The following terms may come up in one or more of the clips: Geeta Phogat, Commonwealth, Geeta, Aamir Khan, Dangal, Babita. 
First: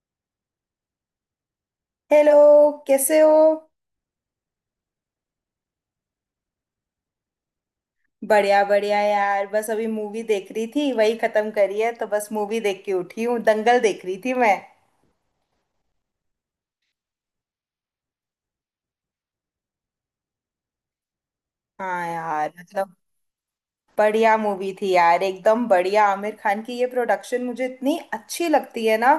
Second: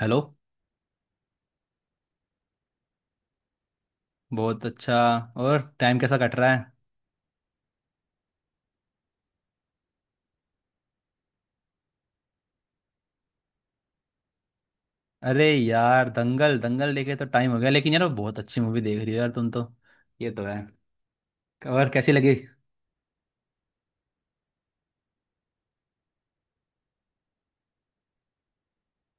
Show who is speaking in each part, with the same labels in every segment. Speaker 1: Hello.
Speaker 2: Hello. कैसे हो?
Speaker 1: बहुत अच्छा। और टाइम कैसा कट रहा है?
Speaker 2: बढ़िया बढ़िया यार, बस अभी मूवी देख रही थी, वही खत्म करी है। तो बस मूवी देख के उठी हूँ, दंगल देख रही थी मैं।
Speaker 1: अरे यार, दंगल दंगल देखे तो टाइम हो गया, लेकिन यार बहुत अच्छी मूवी देख रही हो यार तुम तो। ये तो है। और
Speaker 2: हाँ
Speaker 1: कैसी लगी?
Speaker 2: यार, मतलब बढ़िया मूवी थी यार, एकदम बढ़िया। आमिर खान की ये प्रोडक्शन मुझे इतनी अच्छी लगती है ना।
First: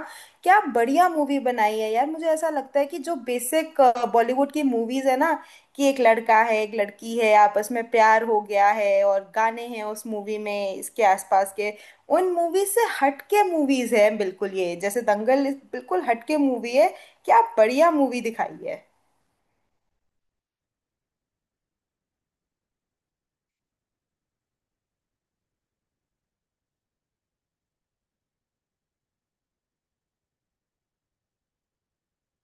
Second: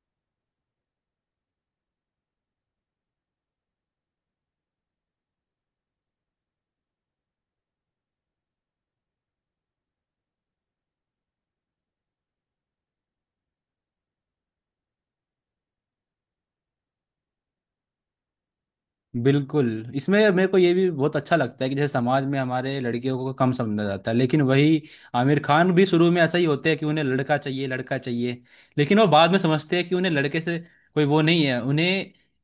Speaker 2: क्या बढ़िया मूवी बनाई है यार। मुझे ऐसा लगता है कि जो बेसिक बॉलीवुड की मूवीज है ना, कि एक लड़का है, एक लड़की है, आपस में प्यार हो गया है और गाने हैं उस मूवी में, इसके आसपास के उन मूवीज से हटके मूवीज है बिल्कुल ये, जैसे दंगल बिल्कुल हटके मूवी है। क्या बढ़िया मूवी दिखाई है।
Speaker 1: बिल्कुल। इसमें मेरे को ये भी बहुत अच्छा लगता है कि जैसे समाज में हमारे लड़कियों को कम समझा जाता है, लेकिन वही आमिर खान भी शुरू में ऐसा ही होते हैं कि उन्हें लड़का चाहिए, लड़का चाहिए। लेकिन वो बाद में समझते हैं कि उन्हें लड़के से कोई वो नहीं है, उन्हें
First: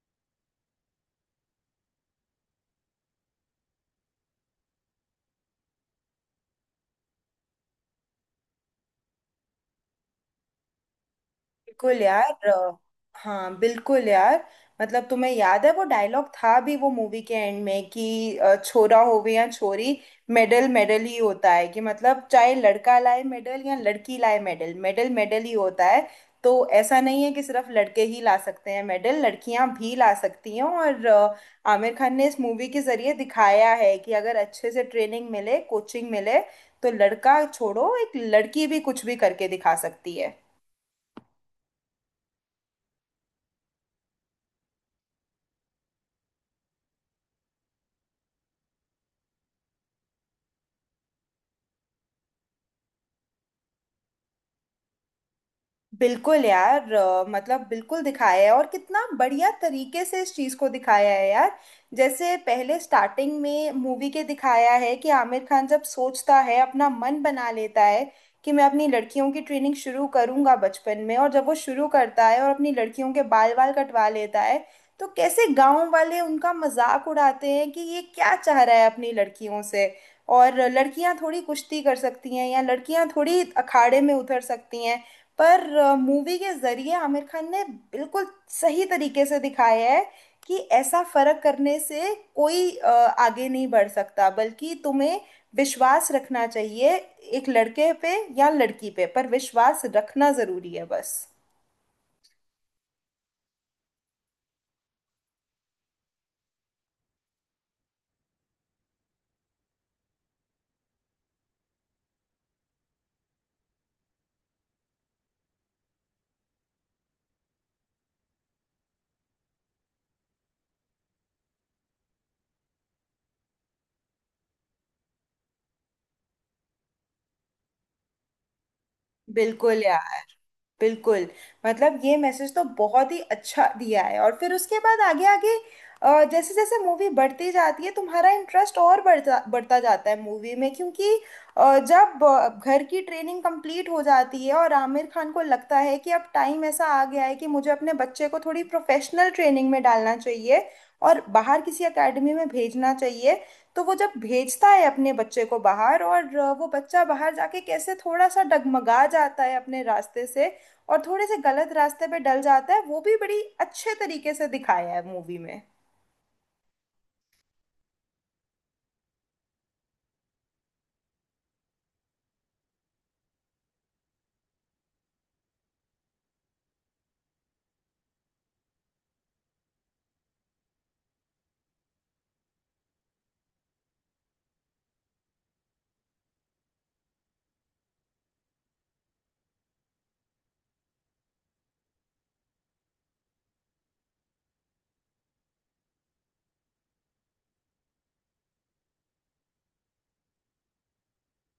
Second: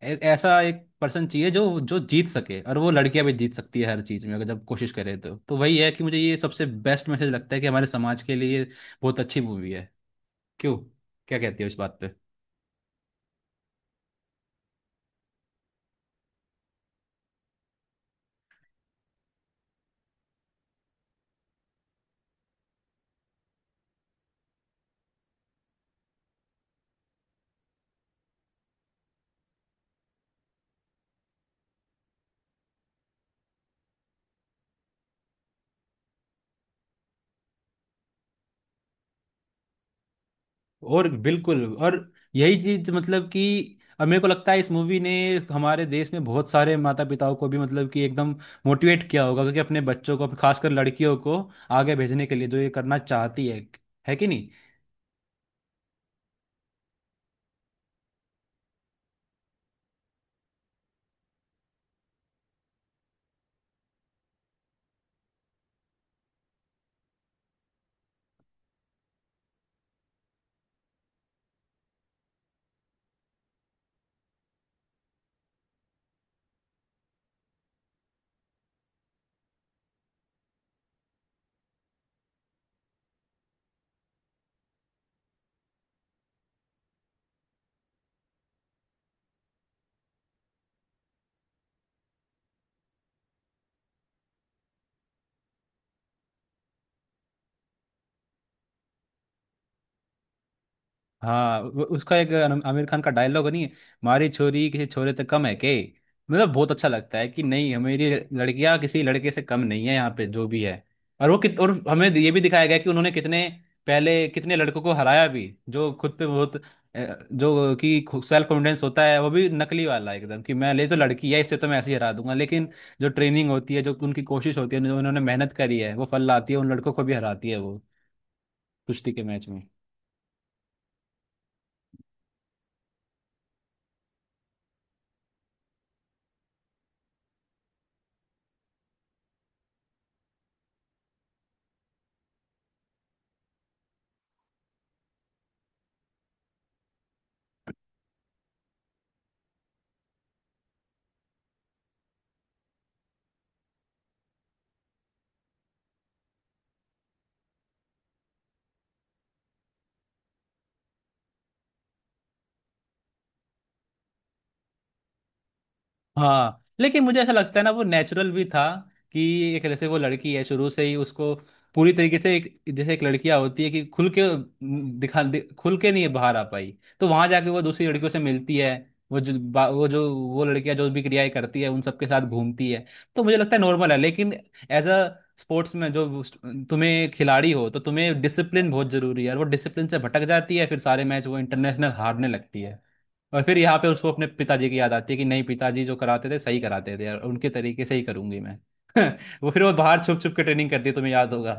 Speaker 1: ऐसा एक पर्सन चाहिए जो जो जीत सके। और वो लड़कियां भी जीत सकती है हर चीज़ में अगर जब कोशिश करे, तो वही है कि मुझे ये सबसे बेस्ट मैसेज लगता है कि हमारे समाज के लिए ये बहुत अच्छी मूवी है। क्यों, क्या कहती है इस बात?
Speaker 2: बिल्कुल यार। हाँ बिल्कुल यार। मतलब तुम्हें याद है वो डायलॉग था भी, वो मूवी के एंड में, कि छोरा होवे या छोरी, मेडल मेडल ही होता है। कि मतलब चाहे लड़का लाए मेडल या लड़की लाए मेडल, मेडल मेडल ही होता है। तो ऐसा नहीं है कि सिर्फ लड़के ही ला सकते हैं मेडल, लड़कियां भी ला सकती हैं। और आमिर खान ने इस मूवी के जरिए दिखाया है कि अगर अच्छे से ट्रेनिंग मिले, कोचिंग मिले, तो लड़का छोड़ो, एक लड़की भी कुछ भी करके दिखा सकती है।
Speaker 1: और बिल्कुल। और यही चीज, मतलब कि अब मेरे को लगता है इस मूवी ने हमारे देश में बहुत सारे माता पिताओं को भी, मतलब कि एकदम मोटिवेट किया होगा, क्योंकि अपने बच्चों को खासकर लड़कियों को आगे भेजने के लिए जो ये करना चाहती है। है कि नहीं?
Speaker 2: बिल्कुल यार। मतलब बिल्कुल दिखाया है, और कितना बढ़िया तरीके से इस चीज को दिखाया है यार। जैसे पहले स्टार्टिंग में मूवी के दिखाया है कि आमिर खान जब सोचता है, अपना मन बना लेता है कि मैं अपनी लड़कियों की ट्रेनिंग शुरू करूंगा बचपन में, और जब वो शुरू करता है और अपनी लड़कियों के बाल वाल कटवा लेता है, तो कैसे गांव वाले उनका मजाक उड़ाते हैं कि ये क्या चाह रहा है अपनी लड़कियों से, और लड़कियां थोड़ी कुश्ती कर सकती हैं या लड़कियां थोड़ी अखाड़े में उतर सकती हैं। पर मूवी के जरिए आमिर खान ने बिल्कुल सही तरीके से दिखाया है कि ऐसा फर्क करने से कोई आगे नहीं बढ़ सकता, बल्कि तुम्हें विश्वास रखना चाहिए। एक लड़के पे या लड़की पे, पर विश्वास रखना जरूरी है बस।
Speaker 1: हाँ, उसका एक आमिर खान का डायलॉग नहीं है, मारी छोरी किसी छोरे तक कम है के। मतलब बहुत अच्छा लगता है कि नहीं, हमारी लड़कियां किसी लड़के से कम नहीं है, यहाँ पे जो भी है। और वो कित और हमें ये भी दिखाया गया कि उन्होंने कितने पहले कितने लड़कों को हराया भी, जो खुद पे बहुत जो कि सेल्फ कॉन्फिडेंस होता है वो भी नकली वाला एकदम, कि मैं ले तो लड़की है इससे तो मैं ऐसे ही हरा दूंगा। लेकिन जो ट्रेनिंग होती है, जो उनकी कोशिश होती है, जो उन्होंने मेहनत करी है, वो फल लाती है। उन लड़कों को भी हराती है वो कुश्ती के मैच में।
Speaker 2: बिल्कुल यार, बिल्कुल। मतलब ये मैसेज तो बहुत ही अच्छा दिया है, और फिर उसके बाद आगे आगे जैसे जैसे मूवी बढ़ती जाती है, तुम्हारा इंटरेस्ट और बढ़ता बढ़ता जाता है मूवी में। क्योंकि जब घर की ट्रेनिंग कंप्लीट हो जाती है और आमिर खान को लगता है कि अब टाइम ऐसा आ गया है कि मुझे अपने बच्चे को थोड़ी प्रोफेशनल ट्रेनिंग में डालना चाहिए और बाहर किसी एकेडमी में भेजना चाहिए। तो वो जब भेजता है अपने बच्चे को बाहर, और वो बच्चा बाहर जाके कैसे थोड़ा सा डगमगा जाता है अपने रास्ते से, और थोड़े से गलत रास्ते पे डल जाता है, वो भी बड़ी अच्छे तरीके से दिखाया है मूवी में।
Speaker 1: हाँ, लेकिन मुझे ऐसा लगता है ना, वो नेचुरल भी था कि एक जैसे वो लड़की है, शुरू से ही उसको पूरी तरीके से, एक जैसे एक लड़कियां होती है कि खुल के खुल के नहीं बाहर आ पाई। तो वहां जाके वो दूसरी लड़कियों से मिलती है। वो वो जो वो लड़कियां जो भी क्रियाएं करती है उन सबके साथ घूमती है। तो मुझे लगता है नॉर्मल है, लेकिन एज अ स्पोर्ट्स में जो तुम्हें खिलाड़ी हो, तो तुम्हें डिसिप्लिन बहुत जरूरी है। और वो डिसिप्लिन से भटक जाती है, फिर सारे मैच वो इंटरनेशनल हारने लगती है। और फिर यहाँ पे उसको अपने पिताजी की याद आती है कि नहीं, पिताजी जो कराते थे सही कराते थे, और उनके तरीके से ही करूंगी मैं। वो फिर वो बाहर छुप छुप के ट्रेनिंग करती है, तुम्हें याद होगा।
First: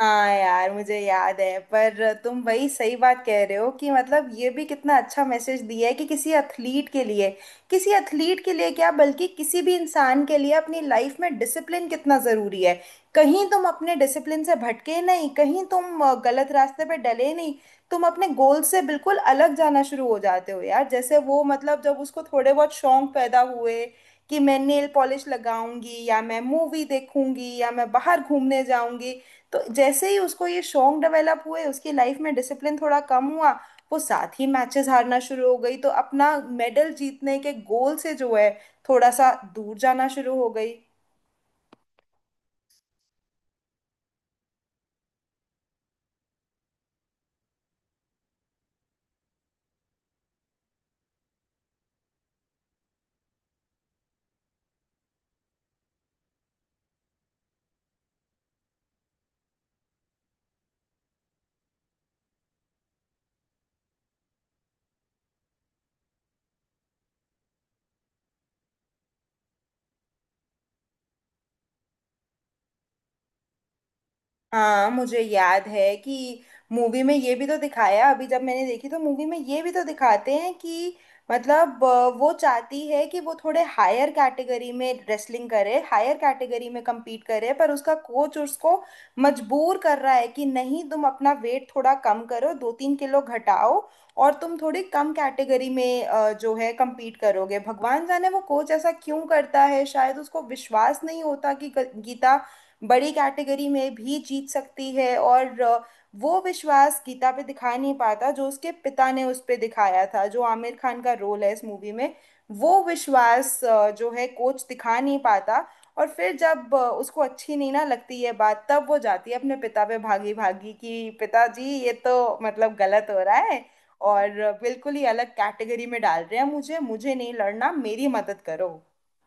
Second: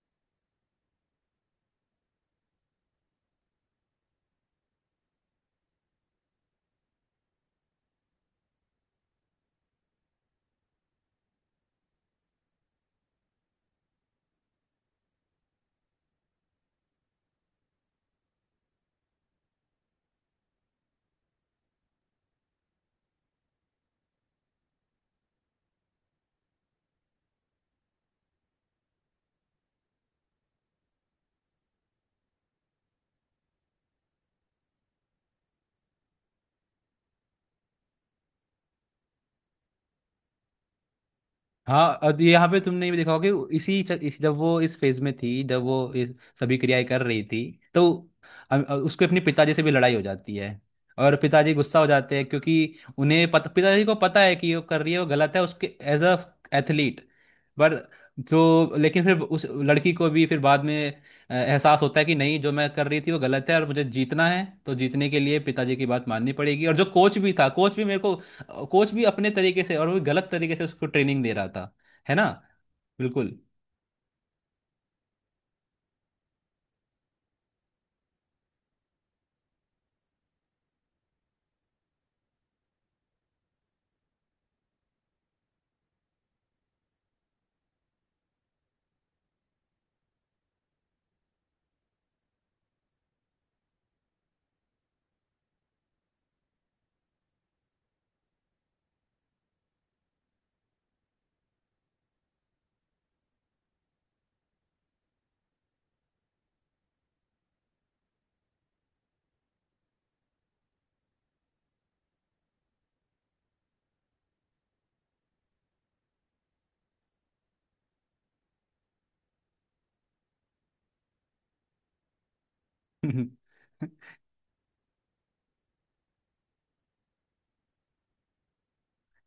Speaker 2: हाँ यार, मुझे याद है। पर तुम वही सही बात कह रहे हो कि मतलब ये भी कितना अच्छा मैसेज दिया है कि किसी एथलीट के लिए, किसी एथलीट के लिए क्या, बल्कि किसी भी इंसान के लिए अपनी लाइफ में डिसिप्लिन कितना ज़रूरी है। कहीं तुम अपने डिसिप्लिन से भटके नहीं, कहीं तुम गलत रास्ते पे डले नहीं, तुम अपने गोल से बिल्कुल अलग जाना शुरू हो जाते हो यार। जैसे वो, मतलब जब उसको थोड़े बहुत शौक पैदा हुए कि मैं नेल पॉलिश लगाऊंगी या मैं मूवी देखूंगी या मैं बाहर घूमने जाऊंगी, तो जैसे ही उसको ये शौक डेवलप हुए, उसकी लाइफ में डिसिप्लिन थोड़ा कम हुआ, वो साथ ही मैचेस हारना शुरू हो गई। तो अपना मेडल जीतने के गोल से जो है, थोड़ा सा दूर जाना शुरू हो गई।
Speaker 1: हाँ, और तो यहाँ पे तुमने भी देखा होगा कि इसी जब वो इस फेज में थी, जब वो इस सभी क्रियाएं कर रही थी, तो उसके अपने पिताजी से भी लड़ाई हो जाती है और पिताजी गुस्सा हो जाते हैं, क्योंकि उन्हें पता पिताजी को पता है कि जो कर रही है वो गलत है उसके एज अ एथलीट। पर जो, लेकिन फिर उस लड़की को भी फिर बाद में एहसास होता है कि नहीं, जो मैं कर रही थी वो गलत है, और मुझे जीतना है तो जीतने के लिए पिताजी की बात माननी पड़ेगी। और जो कोच भी था कोच भी मेरे को कोच भी अपने तरीके से, और वो गलत तरीके से उसको ट्रेनिंग दे रहा था। है ना? बिल्कुल।
Speaker 2: हाँ मुझे याद है कि मूवी में ये भी तो दिखाया, अभी जब मैंने देखी तो मूवी में ये भी तो दिखाते हैं, कि मतलब वो चाहती है कि वो थोड़े हायर कैटेगरी में रेसलिंग करे, हायर कैटेगरी में compete करे, पर उसका कोच उसको मजबूर कर रहा है कि नहीं, तुम अपना वेट थोड़ा कम करो, दो तीन किलो घटाओ, और तुम थोड़ी कम कैटेगरी में जो है compete करोगे। भगवान जाने वो कोच ऐसा क्यों करता है, शायद उसको विश्वास नहीं होता कि गीता बड़ी कैटेगरी में भी जीत सकती है। और वो विश्वास गीता पे दिखा नहीं पाता जो उसके पिता ने उस पे दिखाया था, जो आमिर खान का रोल है इस मूवी में। वो विश्वास जो है कोच दिखा नहीं पाता। और फिर जब उसको अच्छी नहीं ना लगती है बात, तब वो जाती है अपने पिता पे भागी भागी कि पिताजी, ये तो मतलब गलत हो रहा है। और बिल्कुल ही अलग कैटेगरी में डाल रहे हैं, मुझे मुझे नहीं लड़ना, मेरी मदद करो।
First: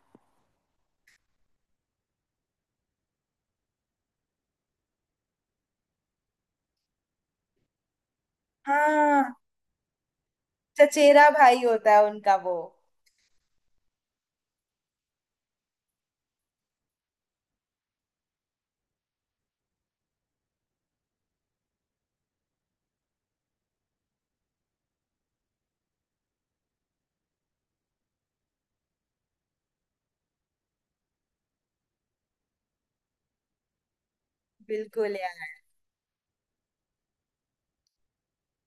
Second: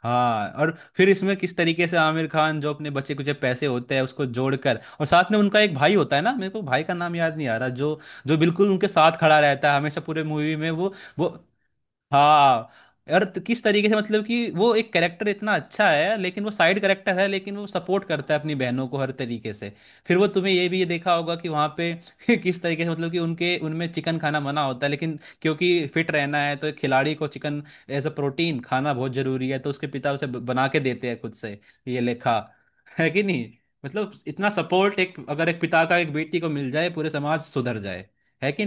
Speaker 1: हाँ, और फिर इसमें किस तरीके से आमिर खान जो अपने बचे कुछ पैसे होते हैं उसको जोड़कर, और साथ में उनका एक भाई होता है ना, मेरे को भाई का नाम याद नहीं आ रहा, जो जो बिल्कुल उनके साथ
Speaker 2: हाँ,
Speaker 1: खड़ा रहता है हमेशा पूरे मूवी में वो, वो।
Speaker 2: चचेरा भाई होता है उनका वो।
Speaker 1: हाँ, और किस तरीके से मतलब कि वो एक कैरेक्टर इतना अच्छा है, लेकिन वो साइड कैरेक्टर है, लेकिन वो सपोर्ट करता है अपनी बहनों को हर तरीके से। फिर वो तुम्हें ये भी ये देखा होगा कि वहाँ पे किस तरीके से, मतलब कि उनके उनमें चिकन खाना मना होता है, लेकिन क्योंकि फिट रहना है तो एक खिलाड़ी को चिकन एज अ प्रोटीन खाना बहुत जरूरी है, तो उसके पिता उसे बना के देते हैं खुद से। ये लेखा है कि नहीं? मतलब इतना सपोर्ट
Speaker 2: बिल्कुल
Speaker 1: एक, अगर
Speaker 2: यार।
Speaker 1: एक पिता का एक बेटी को मिल जाए, पूरे समाज सुधर जाए। है कि?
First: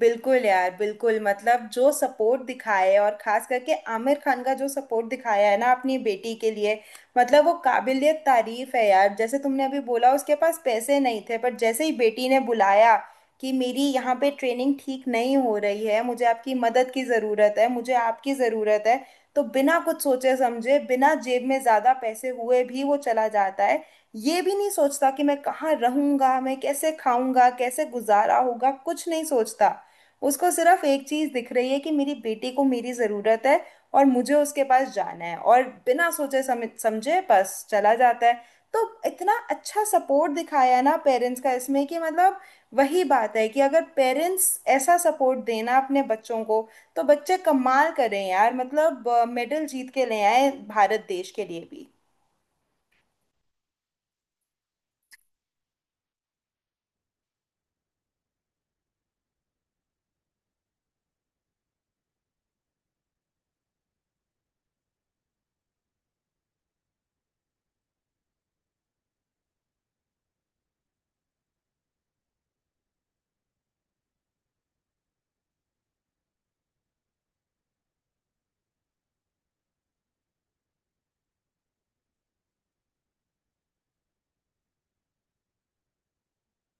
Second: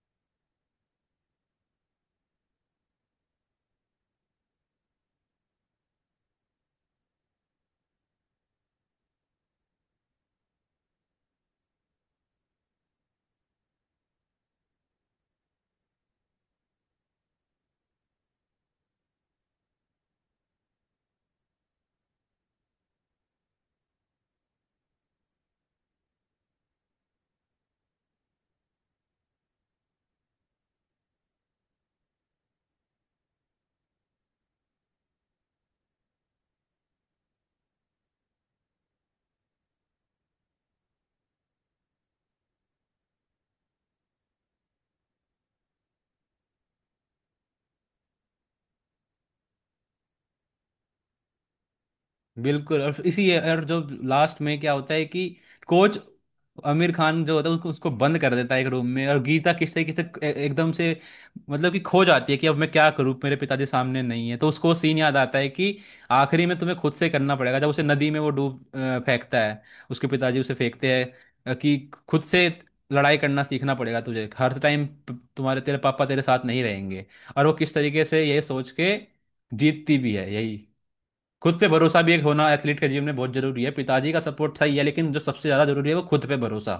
Speaker 2: बिल्कुल यार, बिल्कुल। मतलब जो सपोर्ट दिखाए, और खास करके आमिर खान का जो सपोर्ट दिखाया है ना अपनी बेटी के लिए, मतलब वो काबिलियत तारीफ है यार। जैसे तुमने अभी बोला, उसके पास पैसे नहीं थे, पर जैसे ही बेटी ने बुलाया कि मेरी यहाँ पे ट्रेनिंग ठीक नहीं हो रही है, मुझे आपकी मदद की ज़रूरत है, मुझे आपकी ज़रूरत है, तो बिना कुछ सोचे समझे, बिना जेब में ज़्यादा पैसे हुए भी वो चला जाता है। ये भी नहीं सोचता कि मैं कहाँ रहूंगा, मैं कैसे खाऊंगा, कैसे गुजारा होगा, कुछ नहीं सोचता। उसको सिर्फ एक चीज दिख रही है कि मेरी बेटी को मेरी जरूरत है, और मुझे उसके पास जाना है, और बिना सोचे समझे बस चला जाता है। तो इतना अच्छा सपोर्ट दिखाया है ना पेरेंट्स का इसमें, कि मतलब वही बात है कि अगर पेरेंट्स ऐसा सपोर्ट देना अपने बच्चों को, तो बच्चे कमाल करें यार। मतलब मेडल जीत के ले आए भारत देश के लिए भी।
Speaker 1: बिल्कुल। और इसी और जो लास्ट में क्या होता है कि कोच, आमिर खान जो होता है उसको, उसको बंद कर देता है एक रूम में। और गीता किससे किससे एकदम से, मतलब कि खो जाती है कि अब मैं क्या करूं, मेरे पिताजी सामने नहीं है। तो उसको सीन याद आता है कि आखिरी में तुम्हें खुद से करना पड़ेगा, जब उसे नदी में वो फेंकता है, उसके पिताजी उसे फेंकते हैं, कि खुद से लड़ाई करना सीखना पड़ेगा तुझे हर टाइम, तुम्हारे तेरे पापा तेरे साथ नहीं रहेंगे। और वो किस तरीके से ये सोच के जीतती भी है। यही खुद पे भरोसा भी एक होना एथलीट के जीवन में बहुत जरूरी है, पिताजी का सपोर्ट सही है लेकिन जो सबसे ज्यादा जरूरी है वो खुद पे भरोसा।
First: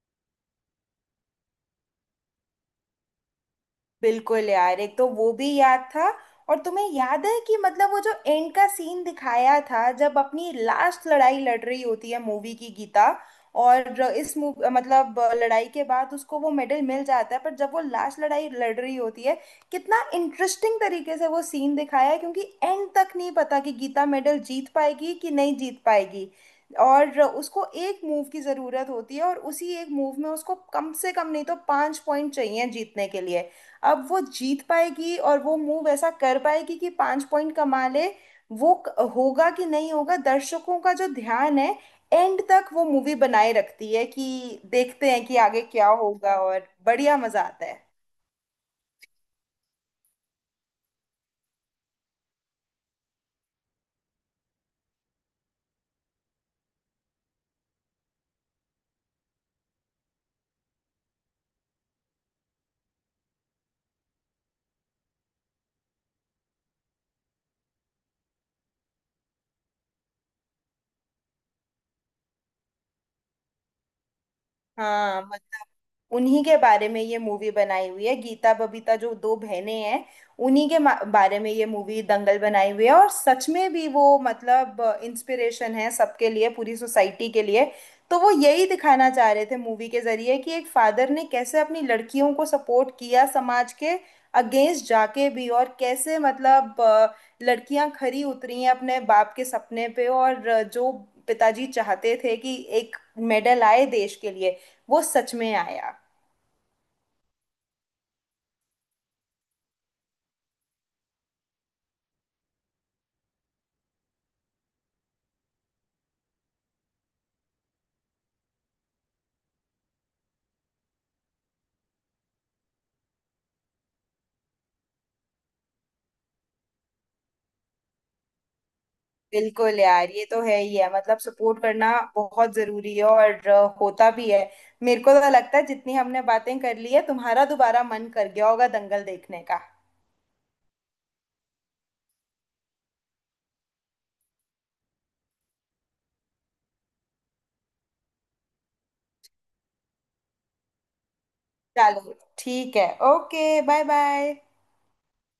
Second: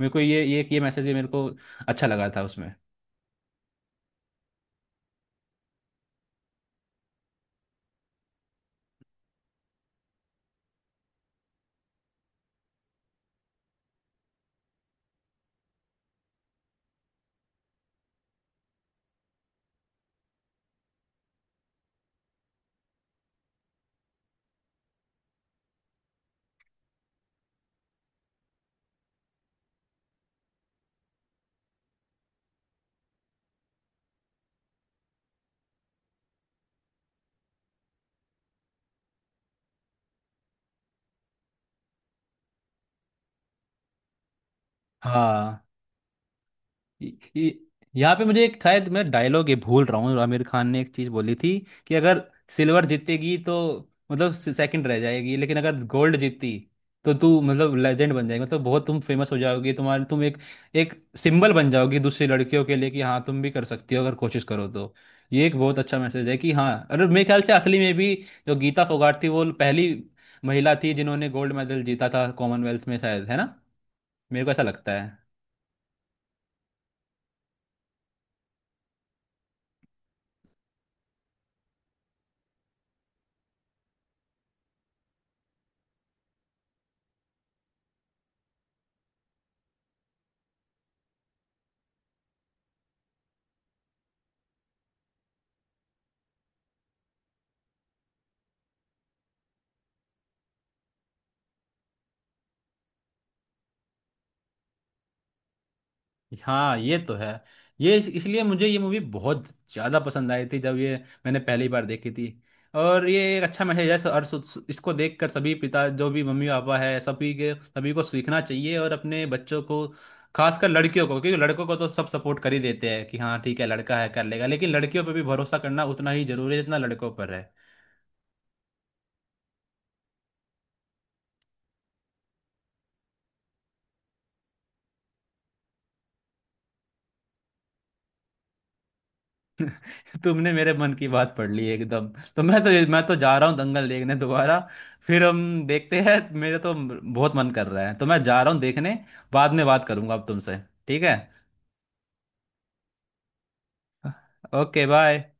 Speaker 1: मेरे को ये मैसेज ये मेरे को अच्छा लगा था उसमें।
Speaker 2: बिल्कुल यार, एक तो वो भी याद था। और तुम्हें याद है कि मतलब वो जो एंड का सीन दिखाया था, जब अपनी लास्ट लड़ाई लड़ रही होती है मूवी की गीता, और इस मूव, मतलब लड़ाई के बाद उसको वो मेडल मिल जाता है, पर जब वो लास्ट लड़ाई लड़ रही होती है, कितना इंटरेस्टिंग तरीके से वो सीन दिखाया है। क्योंकि एंड तक नहीं पता कि गीता मेडल जीत पाएगी कि नहीं जीत पाएगी, और उसको एक मूव की ज़रूरत होती है, और उसी एक मूव में उसको कम से कम नहीं तो पाँच पॉइंट चाहिए जीतने के लिए। अब वो जीत पाएगी और वो मूव ऐसा कर पाएगी कि पांच पॉइंट कमा ले, वो होगा कि नहीं होगा, दर्शकों का जो ध्यान है एंड तक वो मूवी बनाए रखती है, कि देखते हैं कि आगे
Speaker 1: हाँ,
Speaker 2: क्या होगा, और
Speaker 1: य-
Speaker 2: बढ़िया मजा
Speaker 1: य-
Speaker 2: आता है।
Speaker 1: यहाँ पे मुझे एक, शायद मैं डायलॉग ये भूल रहा हूँ, आमिर खान ने एक चीज बोली थी कि अगर सिल्वर जीतेगी तो मतलब सेकंड रह जाएगी, लेकिन अगर गोल्ड जीती तो तू मतलब लेजेंड बन जाएगी, मतलब बहुत तुम फेमस हो जाओगी, तुम एक एक सिंबल बन जाओगी दूसरी लड़कियों के लिए, कि हाँ तुम भी कर सकती हो अगर कोशिश करो तो। ये एक बहुत अच्छा मैसेज है कि हाँ। और मेरे ख्याल से असली में भी जो गीता फोगाट थी, वो पहली महिला थी जिन्होंने गोल्ड मेडल जीता था कॉमनवेल्थ में शायद, है ना? मेरे को ऐसा लगता है।
Speaker 2: हाँ मतलब उन्हीं के बारे में ये मूवी बनाई हुई है, गीता बबीता जो दो बहनें हैं, उन्हीं के बारे में ये मूवी दंगल बनाई हुई है। और सच में भी वो मतलब इंस्पिरेशन है सबके लिए, पूरी सोसाइटी के लिए। तो वो यही दिखाना चाह रहे थे मूवी के जरिए कि एक फादर ने कैसे अपनी लड़कियों को सपोर्ट किया समाज के अगेंस्ट जाके भी, और कैसे मतलब लड़कियां खरी उतरी हैं अपने बाप के सपने पे। और जो पिताजी चाहते थे कि एक मेडल आए देश के लिए, वो सच में आया।
Speaker 1: हाँ, ये तो है। ये इसलिए मुझे ये मूवी बहुत ज़्यादा पसंद आई थी जब ये मैंने पहली बार देखी थी। और ये एक अच्छा मैसेज है, और सु- सु- इसको देखकर सभी पिता, जो भी मम्मी पापा है, सभी के सभी को सीखना चाहिए। और अपने बच्चों को खासकर लड़कियों को, क्योंकि लड़कों को तो सब सपोर्ट कर ही देते हैं कि हाँ ठीक है लड़का है कर लेगा, लेकिन लड़कियों पर भी भरोसा करना उतना ही जरूरी है जितना लड़कों पर है।
Speaker 2: बिल्कुल यार, ये तो है ही है। मतलब सपोर्ट करना बहुत जरूरी है, और होता भी है। मेरे को तो लगता है जितनी हमने बातें कर ली है, तुम्हारा दोबारा मन कर गया होगा दंगल देखने का।
Speaker 1: तुमने मेरे मन की बात पढ़ ली एकदम। तो मैं तो जा रहा हूँ दंगल देखने दोबारा। फिर हम देखते हैं। मेरे तो बहुत मन कर रहा है, तो मैं जा रहा हूँ देखने। बाद में बात करूंगा अब तुमसे। ठीक है,
Speaker 2: चलो ठीक है, okay bye bye.
Speaker 1: Okay bye.